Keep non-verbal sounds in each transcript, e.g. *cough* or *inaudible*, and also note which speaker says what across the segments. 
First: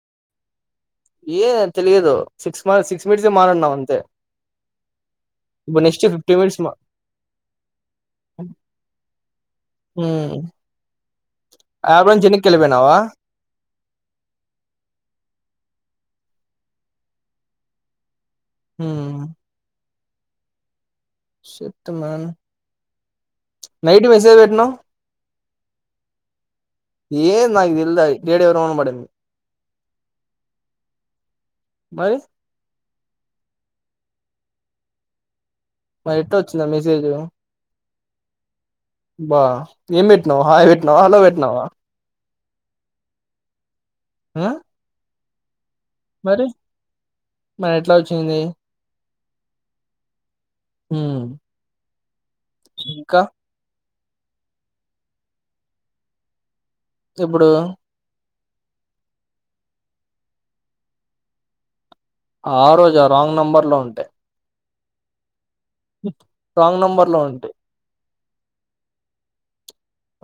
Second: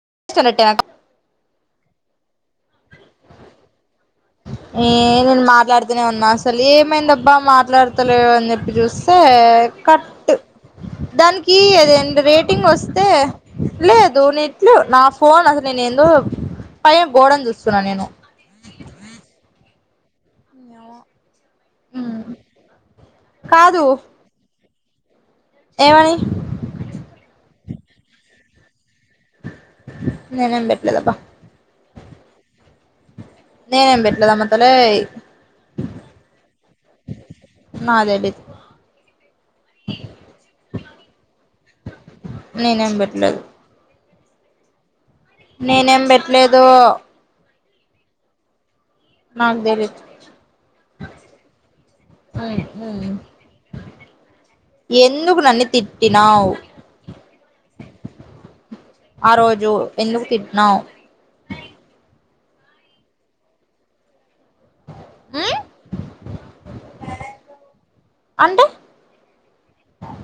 Speaker 1: *unintelligible*
Speaker 2: ఏ తెలియదు సిక్స్ మా six metres ఏ మాట్లాడినం అంతే
Speaker 1: ఏ నేను
Speaker 2: ఇప్పుడు
Speaker 1: మాట్లాడుతూనే
Speaker 2: నెక్స్ట్
Speaker 1: ఉన్నా
Speaker 2: ఫిఫ్టీ మినిట్స్
Speaker 1: అసలు
Speaker 2: మా
Speaker 1: ఏమైందబ్బా మాట్లాడతలే అని చెప్పి చూస్తే కట్,
Speaker 2: హ్మ్
Speaker 1: దానికి ఏదో
Speaker 2: యాప్
Speaker 1: ఎండ్
Speaker 2: నుంచి వెనక్కి
Speaker 1: రేటింగ్
Speaker 2: వెళ్ళిపోయినావా
Speaker 1: వస్తే లేదు నీట్లు నా ఫోన్ అసలు నేను ఎందో పై గోడని చూస్తున్నాను నేను
Speaker 2: ఉమ్ షట్ మాన్
Speaker 1: కాదు
Speaker 2: నైట్ మెసేజ్ పెట్టనవ్
Speaker 1: ఏమని
Speaker 2: ఏ నగ్ తెల్దయి డేటా ఎవ్రివన్ పడింది
Speaker 1: నేనేం పెట్లేదబా
Speaker 2: మరి
Speaker 1: నేన్ ఏం పెట్లేదమ్ మ తలే
Speaker 2: మరి ఎట్టు వచ్చింది ఆ మెసేజు
Speaker 1: నాదేబి
Speaker 2: ఏం పెట్టినావ్ హాయ్ పెట్టినావా హలో పెట్టినావా
Speaker 1: నేనేం పెట్లేద్
Speaker 2: హ
Speaker 1: నేనేం పెట్టలేదు
Speaker 2: మరి ఎట్లా వచ్చింది
Speaker 1: నాక్ తెలీదు
Speaker 2: హ్మ్
Speaker 1: హ్మ్ హ్మ్
Speaker 2: ఇంకా
Speaker 1: ఎందుకు నన్నీ తిట్టినావ్
Speaker 2: ఎప్పుడూ
Speaker 1: ఆ రోజు ఎందుకు తిట్నావ్
Speaker 2: ఆ రోజా రాంగ్ నెంబర్ లో ఉంటి
Speaker 1: హ్మ్
Speaker 2: రాంగ్ నంబర్ లో ఉంటి
Speaker 1: అంటే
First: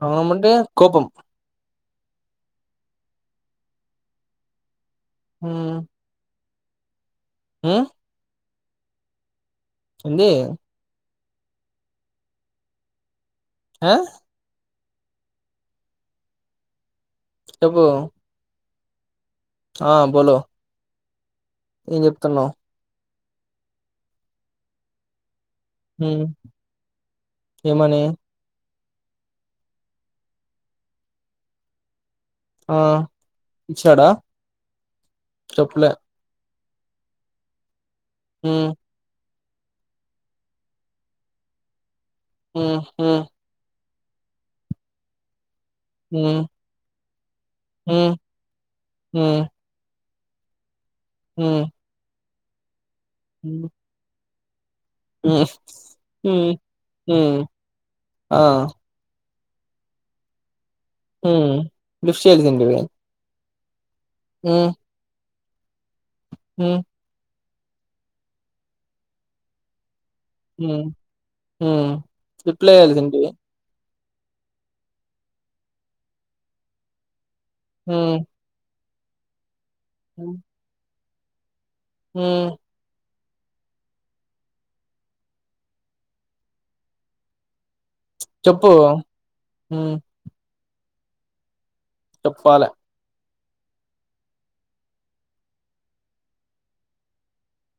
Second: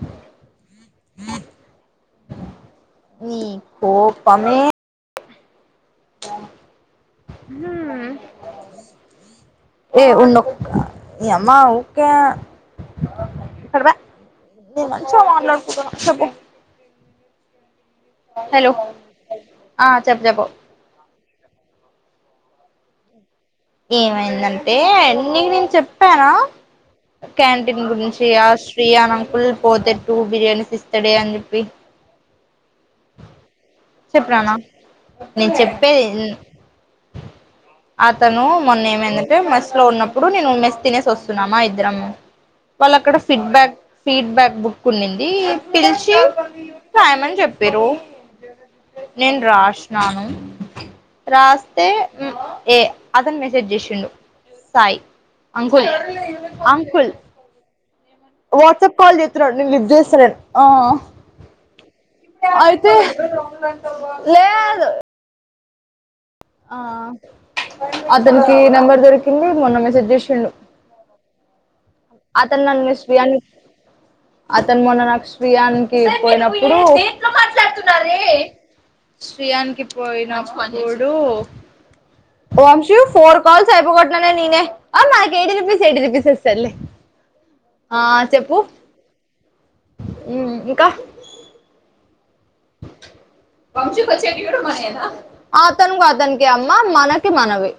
Speaker 2: అవునమంటే కోపం
Speaker 1: నీ కోపమే
Speaker 2: హు
Speaker 1: హ్మ్ ఏ
Speaker 2: ఏంది
Speaker 1: ఉండ్ ఒక్క నీ అమ్మా ఊకే
Speaker 2: ఆ
Speaker 1: నేన్ మంచిగా మాట్లాడుకుంటున్న చెప్పు
Speaker 2: చెప్పు
Speaker 1: హలో ఆ చెప్పు చెప్
Speaker 2: ఏం చెప్తున్నావ్
Speaker 1: ఏమైందంటే నీ నిన్
Speaker 2: హ్మ్
Speaker 1: క్యాంటీన్
Speaker 2: ఏమని
Speaker 1: గురించి ఆష్ ప్రియాణంకుల్ పోతే టూ బిర్యానీ ఇప్పిస్త డే అని చెప్పి
Speaker 2: ఆ ఇచ్చాడా
Speaker 1: చెప్పినాన నేన్
Speaker 2: చెప్పలే
Speaker 1: చెప్పేది న్ అతను
Speaker 2: హ్మ్
Speaker 1: మొన్న ఏమంది న్ టే మస్ లో ఉన్నప్పుడు నేను మెస్ తినేసి వస్తున్నామా ఇద్దరం
Speaker 2: హ్మ్
Speaker 1: వాళ్ళు
Speaker 2: హ్మ్
Speaker 1: అక్కడ ఫీడ్బ్యాక్ ఫీడ్బ్యాక్ బుక్ ఉన్నింది పిలిచి
Speaker 2: హ్మ్
Speaker 1: రాయమని చెప్పిర్రు
Speaker 2: హ్మ్
Speaker 1: నేను
Speaker 2: హ్మ్
Speaker 1: రాష్ నను
Speaker 2: హ్మ్
Speaker 1: రాస్తే ఏ అతను
Speaker 2: హ్మ్
Speaker 1: మెసేజ్ చేసిండు సాయి
Speaker 2: హ్మ్
Speaker 1: అంకులే
Speaker 2: హ్మ్
Speaker 1: అంకుల్
Speaker 2: హ్మ్ ఆ
Speaker 1: వాట్సాప్ కాల్ చెతున్నాడు నేను లిఫ్ట్ చెత్తలేను ఆ
Speaker 2: హ్మ్ లిఫ్ట్ చేయాల్సింటివి
Speaker 1: అయితే ఆ
Speaker 2: హ్మ్
Speaker 1: లేదు ఆ
Speaker 2: హ్మ్
Speaker 1: అతనికి నెంబర్ దొరికింది మొన్న మెసేజ్ చేసి
Speaker 2: హు హు
Speaker 1: అతను నన్ను *unintelligible* అతను మొన్న *unintelligible* యానికి పోయినప్పుడు
Speaker 2: హ్మ్
Speaker 1: శ్రీయాన్కి పోయినా
Speaker 2: హ్మ్
Speaker 1: అప్పుడు దొ
Speaker 2: హ్మ్.
Speaker 1: ఓ అన్షు ఫోర్ కాల్స్ అయిపోగొట్టిన నేనే ఆ మా ఎయిటీ రుపీస్ ఎయిటీ రుపీస్ వస్తాది లే ఆ చెప్పు
Speaker 2: హ్మ్
Speaker 1: ఇంకా
Speaker 2: *unintelligible*
Speaker 1: అతను అతనీకే అమ్మ మనకి మనవి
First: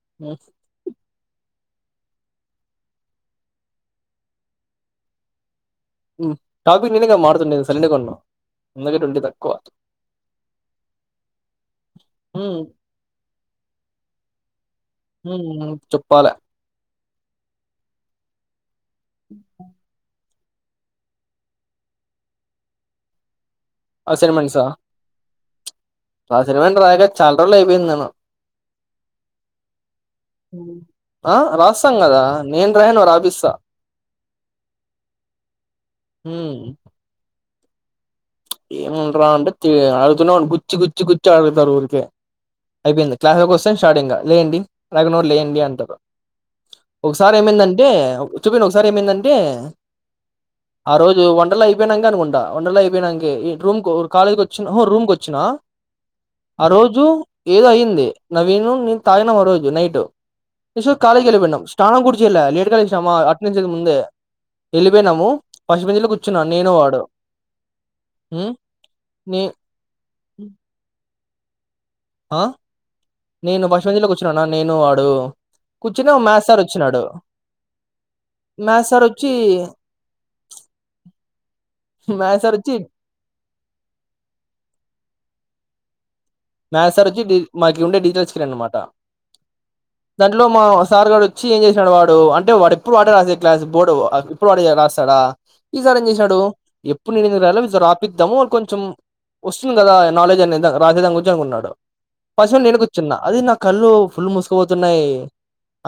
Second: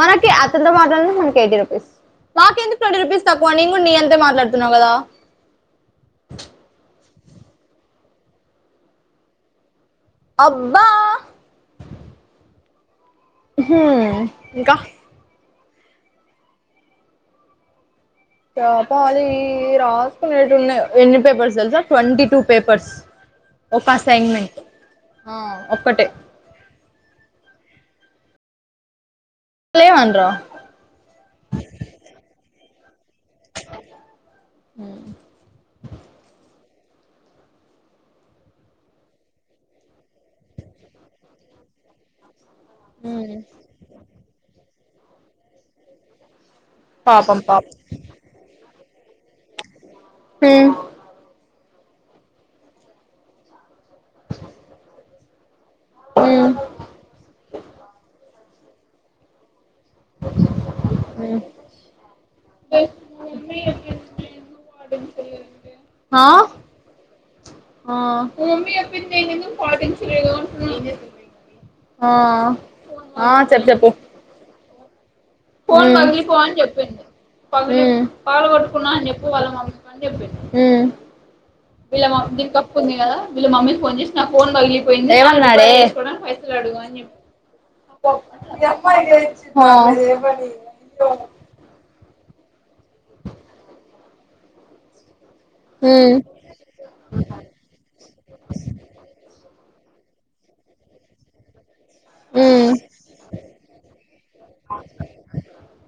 Speaker 1: మనకి
Speaker 2: హ్మ్
Speaker 1: అతనీతో మాటల ఎయిట్ రపీస్ నాకెందుకు ట్వంటీ రూపీస్ తక్కువ నేను కూడా నీ ఎంతే మాట్లాడుతున్నావు కదా
Speaker 2: టాపిక్ నేనే కాదా మాట్లాడుతున్నేది నేను సైలెంట్ ఉన్నావ్ అందుకే ట్వంటీ తక్కువ
Speaker 1: అబ్బా
Speaker 2: హ్మ్
Speaker 1: హు ఇంకా
Speaker 2: హు చెప్పాలి
Speaker 1: స్టాప్ పాలి రాజ ఎన్ని పేపర్స్ తెలుసా ట్వంటీ టు పేపర్స్ ఒక అసైన్మెంట్
Speaker 2: అసైన్మెంట్సా
Speaker 1: అహ
Speaker 2: అసైన్మెంట్ చాలా రోజులు అయిపోయింది నేను
Speaker 1: లేవనరా
Speaker 2: హు ఆ రాస్తాం కదా నేను రాయను రా రేపిస్త హు ఏముంటది అంటే తి ఆడు తోనేని గుచ్చి గుచ్చి గుచ్చి ఆడుగుతారు జే అయిపోయింది క్లాస్ లోకి వస్తే స్టార్టింగ్ లేండి నాకు నోరు లేండి అంటారు ఒకసారి
Speaker 1: పాపం పాపం
Speaker 2: ఏమైందంటే చూపిన ఒ ఒకసారి ఏమందంటే ఆ రోజు వండర్లా అయిపోయినంక అనుకుంటా వండర్లా అయిపోయినంక ఏ రూమ్ కాలజ్ వచ్చ రూమ్ కి వచ్చి వచ్చిన ఆ రోజు ఏద అయింది నవీను నిను తాగినం ఆ రోజునైట్ కాలేజ్ కి వెళ్ళిపోయినాం స్నానంకుడా చేయలే లేటుగా లేచినం అమ్మవారు అట్నుంచి ముందే వెళ్ళిపోయినాము ఫస్ట్ బెంచ్ ల
Speaker 1: ఆ
Speaker 2: కూర్చున్నాం నేను వాడు
Speaker 1: ఆ
Speaker 2: ఉమ్,
Speaker 1: మమ్ీ అప్ప
Speaker 2: నే ఆ నేను ఫస్ట్ బెంచీలో కూర్చున్నాను నేను వాడు అప్పుడు
Speaker 1: హు
Speaker 2: మ్యాథ్స్ సార్ వచ్చి
Speaker 1: హు
Speaker 2: మ్యాథ్స్ సార్ వచ్చి
Speaker 1: హు ఏమన్నాడే కూడా
Speaker 2: మ్యాథ్స్ సార్ వచ్చి మాకి ఉండే డిజిటల్
Speaker 1: ఆ
Speaker 2: ఇట్లో మా సార్ గాడు వచ్చి ఏం చేసాడు వా వాడు అంటే వాడు ఎప్పుడు వాడే రాస్తాడు క్లాస్ బోర్డు ఇప్పుడు వాడే రాస్తాడా ఈసారి ఏం
Speaker 1: ఉమ్
Speaker 2: చేశాడు. ఎప్పుడు నేను రాయాల సర్ రాపిద్దాము వాళ్ళ కొంచెం వస్తుంది కదా. నాలజ్ అనింద రాసే దాన్ గురించ్ గా ఉన్నాడు పస్టూవు
Speaker 1: ఉమ్
Speaker 2: నేను కూర్చున్నా. అది నా కళ్ళు ఫుల్ మూసుకుపోతున్నాయి.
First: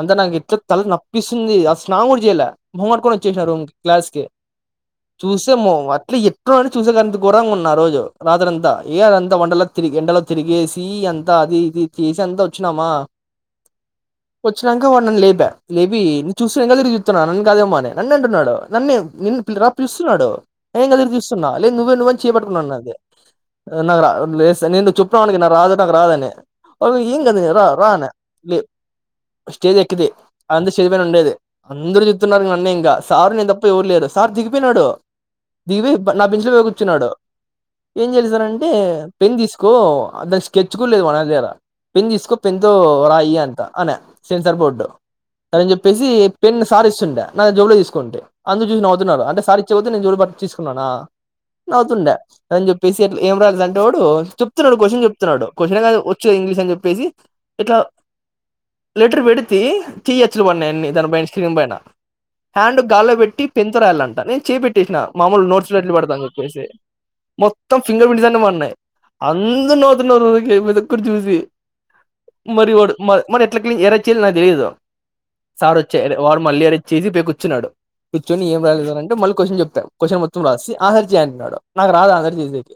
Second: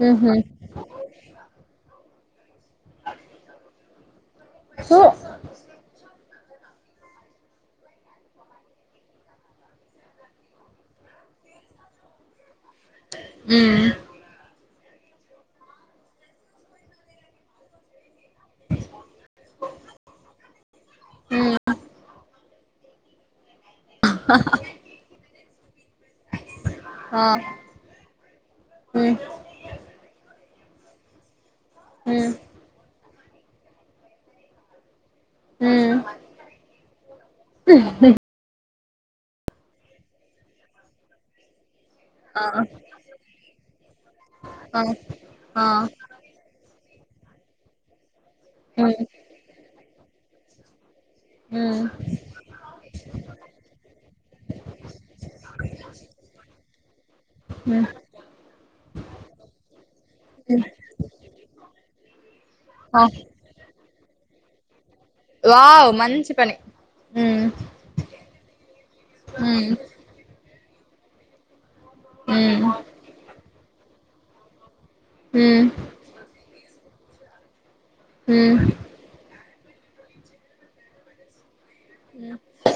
Speaker 2: అంతా నాకు
Speaker 1: ఉహు
Speaker 2: ఎట్లా తల నప్పిస్తుంది. ఆ స్నాడి *unintelligible* జిలా మోమ్ కార్కొని వచ్చేసా రూమ్ క్లాస్ కి
Speaker 1: సో
Speaker 2: చూస్తే మో అట్లే ఏ చూసేఘరంగా ఉన్న ఆ రోజు రాత్రింతా ఏదంతా వండలో తిరిగి ఎండ ల తిరిగేసి ఎంత అది ఇది చేసి అంత వచ్చినామా.
Speaker 1: హ్మ్
Speaker 2: వచ్చినాక వాడి నన్ను లేప. లేపి చూస్తే వెనుకకి తిరిగి చూస్తే నన్ను కాదేమోనని నన్న అంటున్నాడు నన్నే నిన్ను పిల్ రా పిలుస్తున్నాడు. ఏం కదిరు తీస్తున్నా
Speaker 1: ఉమ్
Speaker 2: లేదు నువ్వే నువ్వేని చేపట్టుకున్నా నాది నాక్ రాడ్ లెడ్ సార్ చెప్ చెప్పివనికి నా రాదు నాకు రాదని, ఒక ఏం
Speaker 1: ఆ
Speaker 2: కదు అని రా రా
Speaker 1: ఉమ్
Speaker 2: స్టేజ్ ఎక్కికి. అందు చదిపోయిన ఉండేది అందరు
Speaker 1: ఉమ్
Speaker 2: చుతునారు నన్నే ఇంకా సార్ నేను తప్ప ఎవ్వరు లేరు సార్ దిగిపోయినాడు.
Speaker 1: ఉమ్
Speaker 2: దిగిపోయి నా బెంచ్ లో పోయి కూర్చున్నాడు ఏం చేయాలి సార్ అంట్ అంటే పెన్ తీసుకో అ దాని స్కెచ్ కూడా లేదు మనదర పెన్ తీసుకో
Speaker 1: ఆ
Speaker 2: పెన్ తొ రాయి అంత అనే సెన్సర్
Speaker 1: ఆ
Speaker 2: బోర్డు
Speaker 1: ఆ
Speaker 2: అన్నని చెప్పేసి పెన్ సారి తీస్ సుండే నా జబ్బు తీసుకోంటే అందు చూసి
Speaker 1: ఉమ్
Speaker 2: నవ్వుతున్నారు అంటే సారిచ్చతే, నేను చూడ తీసుకున్నానా,
Speaker 1: ఉమ్
Speaker 2: నవుతుండే అని చెప్పేసి అట్లా, ఏం రాదు అంటే వాడు చెప్తున్నాడు. క్వశ్చన్ చెప్తున్నాడు క్వశ్చన్ వచ్చుది. ఇంగ్లీష్ అని చెప్పేసి ఇట్లా
Speaker 1: ఉమ్
Speaker 2: లెటర్ పెడితే, చెయ్యొచ్చులు
Speaker 1: ఉమ్
Speaker 2: పడియన్ని దా పైన స్క్రీన్ పైన హ్యాండ్
Speaker 1: ఆ
Speaker 2: గాల్లో పెట్టి, పెన్ తో రాయాలంట నేను చేయి పెట్, చేసిన మాలు నోట్స్ లో
Speaker 1: వావ్ మంచి పని
Speaker 2: చెప్పేసి
Speaker 1: ఉమ్
Speaker 2: మొత్తం ఫింగర్ ప్రిట్న్నాయి ఆ
Speaker 1: ఉమ్
Speaker 2: అందరు నవ్వుతున్నారు ఊరికే పెద్ద ఒక్కడ్ చూసి
Speaker 1: ఉమ్
Speaker 2: మరి వడు మ మరి ఎట్ ఎలా చేయాలో నాకు తెలీదు
Speaker 1: ఉమ్
Speaker 2: సారు వచ్చారు వాడు మల్లియరిచి చేసి పోయి కూర్చున్నాడు
Speaker 1: ఉమ్
Speaker 2: కూర్చొని ఏ
Speaker 1: ఉమ్
Speaker 2: రాలేద సార్ అంటేళ్ళీ కశ్చన్ చెప్ క్వశ్చన్ మొత్తం రాసి ఆన్సర్ చేయంటున్నాడు నాకు రాదు ఆన్సర్ చేసేకి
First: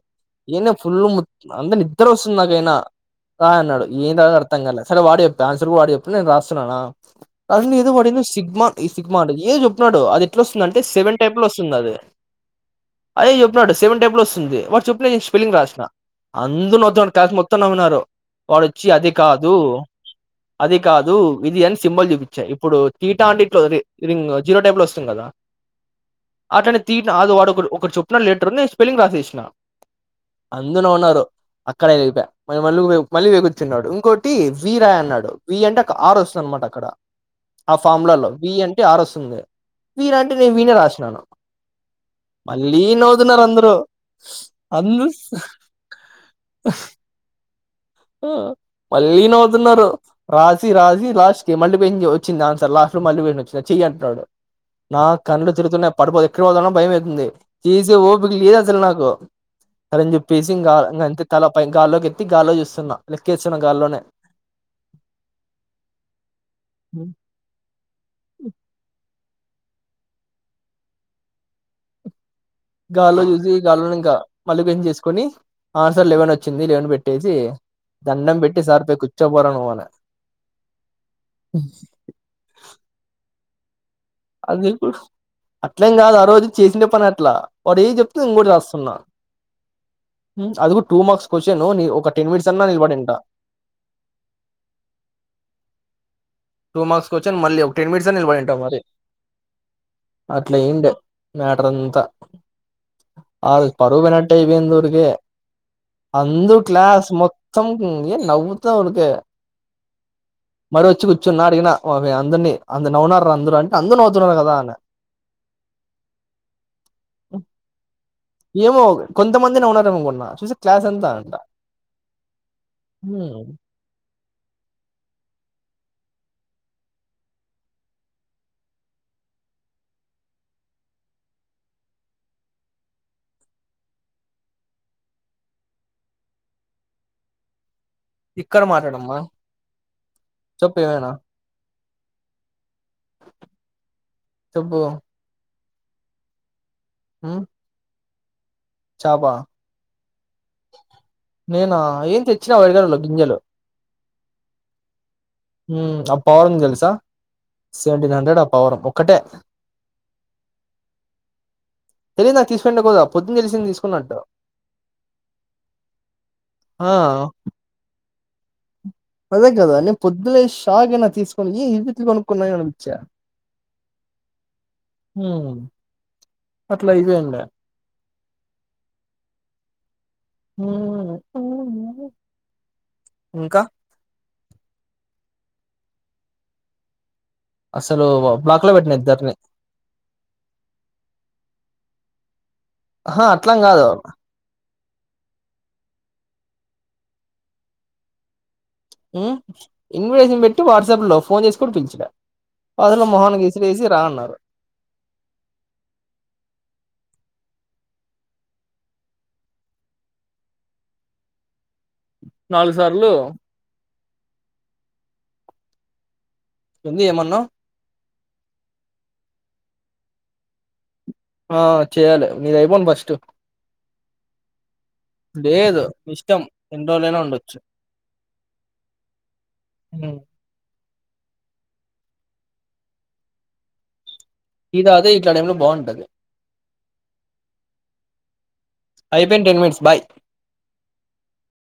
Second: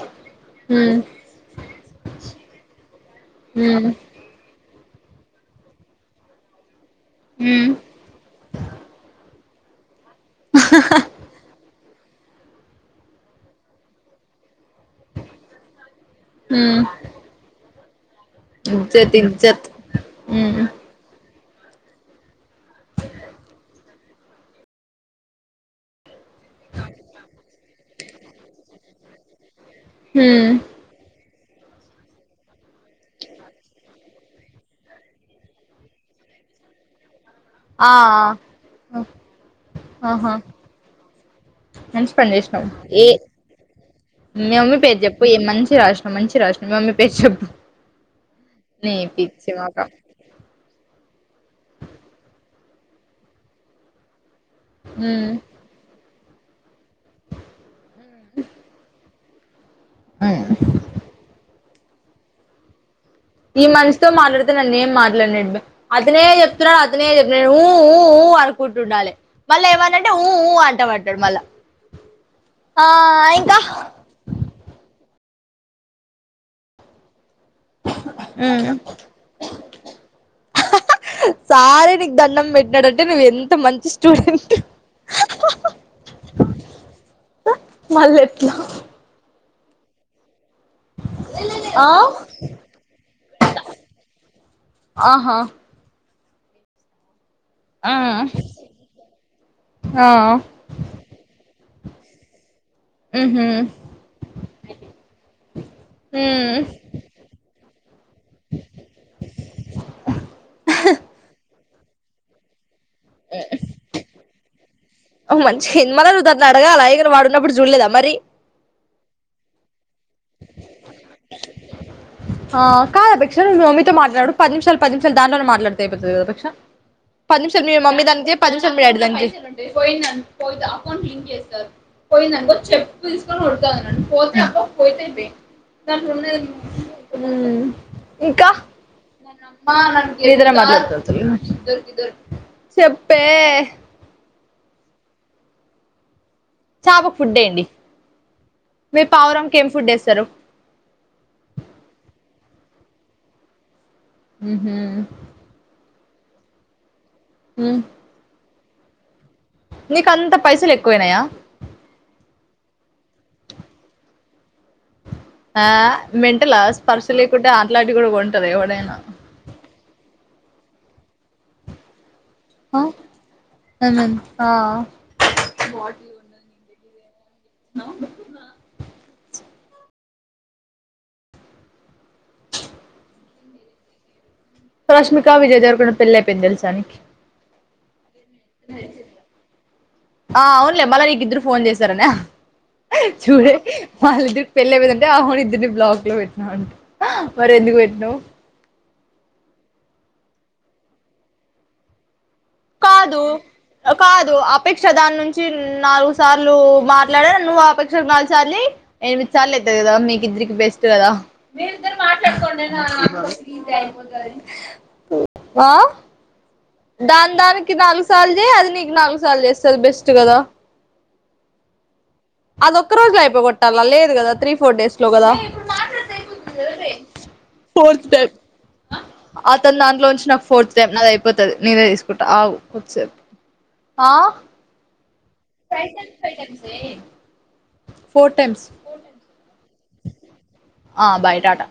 Speaker 2: ఈ నే ఫుల్ ముచ్ అందరు నిద్ర వస్తుంది నాకైనా రా
Speaker 1: ఉమ్
Speaker 2: అన్నాడు ఏం రాయాలో అర్థం కాల సరే వాడి చెప్ప, ఆన్సర్ కూడా వాడి చెప్పుడు. నేను రాస్తున్నానా.
Speaker 1: ఉమ్
Speaker 2: అసలేదో వాడు ఏందో సిగ్మా సిగ్మా ఏదో చెప్పినాడ్ అది ఎట్లా వస్తుంది, అంటే సెవెన్ టైప్ లో వస్తుంది అది. అయే చెప్పినాడు సెవెన్ టేబుల్ వస్తుంది. వాడు చెప్పిన నేను స్పెల్లింగ్ రాసిన. అందు
Speaker 1: ఉమ్
Speaker 2: నొత్తం కాసు మొత్తం నవినరు రో వాడొచ్చి అది
Speaker 1: ఇజ్జత్
Speaker 2: కాదు
Speaker 1: ఇజ్జత్ ఉమ్
Speaker 2: అది కాదు ఇది అని సింబల్ చూపించ ఇప్పుడు టీటా అంట ఇట్ల ఓరి రింగ్ జీరో టేబుల్ వస్తుంది కదా అట్లనే తీట అది వాడు ఒకడు ఒకడు చొప్పున లెటరు నేన్ స్పెలింగ్ రాసేసిన
Speaker 1: ఉమ్
Speaker 2: అందుర్ నవినారు అక్కడే ఎళిప వాని మళ్ళ మళ్ళీ వె కూర్చున్నాడు ఇంకోటి వి రాయ్ అన్నాడు వి అంటే ఒక ఆరు వస్తుంది అనమాట అక్కడ ఆ ఫార్ములాలో వి అంటే ఆరు వస్తుంది వి రా
Speaker 1: ఆహా
Speaker 2: అంటే నేను వి నే రాసినాను
Speaker 1: మంచి పని చేసినావు
Speaker 2: మళ్ళీ
Speaker 1: ఏ
Speaker 2: నోతున్నారు అందరు
Speaker 1: మీ మమ్మీ పేరు
Speaker 2: అందుస్
Speaker 1: చెప్పు ఏ మంచి రాసినవ్ మంచి రాసినవ్ మి మమ్మీ పేరు చెప్పు
Speaker 2: హు
Speaker 1: నీ
Speaker 2: మళ్ళీ
Speaker 1: పిచ్చి
Speaker 2: నవుతున్నారు
Speaker 1: మొఖం
Speaker 2: రాసి రాసి లాస్ట్ మళ పె వచ్చింది ఆన్సర్ తెల్లార్లు మళ్ళీ వచ్చా చెయ అంటాడు. నా
Speaker 1: ఉమ్
Speaker 2: కన్నడ చరుత్రం పడుపోద *unintelligible* భయం అయితుంది తీసే ఓపిక లేదు అసలు నాకు. అలానే
Speaker 1: ఉమ్
Speaker 2: చెప్పేసి ఇంకా అంతే తల పై గాల్లోకి ఎత్ గాల్లో చూస్తే చిన్నా
Speaker 1: ఈ మనిషితో మాట్లాడితే నన్ను ఏం మాట్లాడినడు. అతనే చెప్తున్నాడు అతనే ఊ ఊ ఊ అడుకుంటుండాలి. మళ్ళా ఏమనంటే ఊఊ అంటా వంటాడు మళ్ళా. ఆ
Speaker 2: గాల్లో చూసి
Speaker 1: ఇంకా
Speaker 2: గాల్లో ఇంకా మల్లికంచి చేసుకొని ఆ సార్ లెవెన్ వచ్చింది లెవెన్ పెట్టే
Speaker 1: ఉ హ్హ్హ్
Speaker 2: కూర్చోపోరా నువ్వు అని
Speaker 1: సారే నీకు దండం పెట్టినాడంటే నువ్వు ఎంత మంచి స్టూడెంట్
Speaker 2: అది అట్లేం కాదు. ఆ రోజు చేసిన పని అట్లా వాడు ఏ
Speaker 1: మళ్ళ
Speaker 2: చెప్తు ఇం కూడా
Speaker 1: ఎట్లా
Speaker 2: చేస్తున్న అదికూడా టూ మార్క్స్ క్వశ్చన్
Speaker 1: ఆ
Speaker 2: ఒక టెన్ మినిట్స్ అన్నా ఇవ్వడు ఇంకా.
Speaker 1: ఆహా
Speaker 2: టూ మర్క్స్ మళ్ళీ ఒక టెన్
Speaker 1: ఆ
Speaker 2: మినిట్స్ అ నిలబడి ఉంట మరి
Speaker 1: ఆ
Speaker 2: అట్లా ఎంలే మ్యాటర్ అంతా
Speaker 1: ఉహు
Speaker 2: పరువుపోయినట్టటు అయిపోయింది. ఊరికె అందు క్లాస్ మొత్తం ఏ నవ్వుతాఊకే మరి వచ్చి అడిగిన ఓ వె అందరినీ అందరు నవ్వునారు అందరూ అంటే అందరూ నవ్వుతున్నారు కదా అని
Speaker 1: ఊ మంచిగా అయింది మన దాన్ని అడగాల ఇడ్ పడున్నప్పుడు చూడలేదా మరి
Speaker 2: ఏమో *unintelligible* అంతా అంట
Speaker 1: ఆ కాదు బీక్ష
Speaker 2: హ్మ్.
Speaker 1: నువు మమ్మీతో మాట్లాడు పది నిమిషాలు, పది నిమిషాలు దాంట్లోనే మాట్లాడు. అయితుంది కదా బిక్ష పది నిమిషాలు మీ మమ్మీ దానిక చేయి, పది నిమిషాలు డాడీ దానికి చేయి, పోయింద పోయి అకౌంట్ లింక్ చేస్తారు పోయిందినుకో చెప్పు తీసుకొనిడతారు నన్ను. పోతే అకౌంట్ పోతే పో దాంట్లో ఉన్నది ఊ ఇంకా
Speaker 2: ఇక్కడ
Speaker 1: *unintelligible*
Speaker 2: మాట్లాడమ్మా చెప్పు ఏమైనా
Speaker 1: *unintelligible* చెప్పే
Speaker 2: తుబ్బో
Speaker 1: చాపకు ఫుడ్ ఏండి మీ
Speaker 2: చాప
Speaker 1: పావురంకి ఏం ఫుడ్ వేస్తారు?
Speaker 2: ఇచ్చనవ్ వేరేవాల్లి కి గింజలు
Speaker 1: ఊహ
Speaker 2: ఊ అబ్బా ఉంది తెల్సా సెవెటీన్ హండ్రెడ్ పౌరం ఒక్కటే
Speaker 1: నికంతా పైసలు ఎక్కువైనయా
Speaker 2: లేదు నాకు తీసుకుంటకోద పొద్దున్న తెలిసింది తీసుకున్నట్టు
Speaker 1: ఆ మెంటలా
Speaker 2: ఆ
Speaker 1: స్పర్శలేకుంట ఆట్లాటి కూడా కొన్ టరు ఎవడైనా
Speaker 2: అదే గద నేను పొద్దులేషి షాక్ అయిన తీస్కొని ఏ ఏంటిది *unintelligible*
Speaker 1: ఆ ఏమైంది ఆ
Speaker 2: హ్మ్ అట్లా ఇవేండ హ్మ్ ఇంకా
Speaker 1: రష్మికా విజయదేవరకొండ పెళ్లి అయిపోయింది తెలుసా నీకి
Speaker 2: అసలు వా
Speaker 1: ఆ అవునులే మళ్ళ నీకు ఇద్దరు ఫోన్ చేస్ తరన
Speaker 2: ఆహా
Speaker 1: చూడే
Speaker 2: అట్లం కాదు
Speaker 1: మాలడు పెళ్ళి అయిపోయిందంటే ఆహోను ఇద్దరిని బ్లాక్ లో పెట్టినా అంట మరి ఎందుకు పెట్టినవ్
Speaker 2: ఉ ఇన్విటేషన్ పెట్టి వాట్సాప్ లో ఫోన్ చేసి కూడా పిలిచిన అసలు
Speaker 1: కాదు
Speaker 2: మొహానికి విసిరేసి రా
Speaker 1: కాదు
Speaker 2: అన్నారు
Speaker 1: అపేక్ష దాని నుంచి నాలుగు సార్లు మాట్లాడ నువ్వు ఆపేక్ష ఒక నాలుగు సార్లు ఎనిమిది సార్లు అతుది కదా మీకు ఇద్దరికి బెస్ట్ కదా మీరి ఇద్దరు మాట్లాడుకోండి
Speaker 2: నాలుగు సార్లు
Speaker 1: నాకు ఫ్రీ టైమ్ ఆ
Speaker 2: ఏంది
Speaker 1: దన్
Speaker 2: ఏమన్నావ్
Speaker 1: దానికి నాలుగు స సర్లు చేయి అది నీకు నాలుగు సార్లు చేస్తది బెస్ట్ కదా
Speaker 2: ఆ చేయాలి నీది
Speaker 1: అది
Speaker 2: అయిపోను
Speaker 1: ఒక్క
Speaker 2: ఫస్ట్
Speaker 1: రోజులో అయిపో కొట్టాలా లేదు కదా త్రీ ఫోర్ డేస్ లో కదా
Speaker 2: లేదు ఇష్టం ఎన్ని రోజులైనా ఉండొచ్చు
Speaker 1: ఫోర్త్ టైమ్ అతని దాంట్లో నుంచి నాకు ఫోర్ నాది అయిపోతది నీదే తీసుకుంటా ఆగు కొద్దిసేప్ ఆ
Speaker 2: *unintelligible* బాగుంటది
Speaker 1: ఫోర్ టైమ్స్
Speaker 2: అయిపోయింది టెన్ మినిట్స్ బాయ్
Speaker 1: ఆ బాయ్ టాటా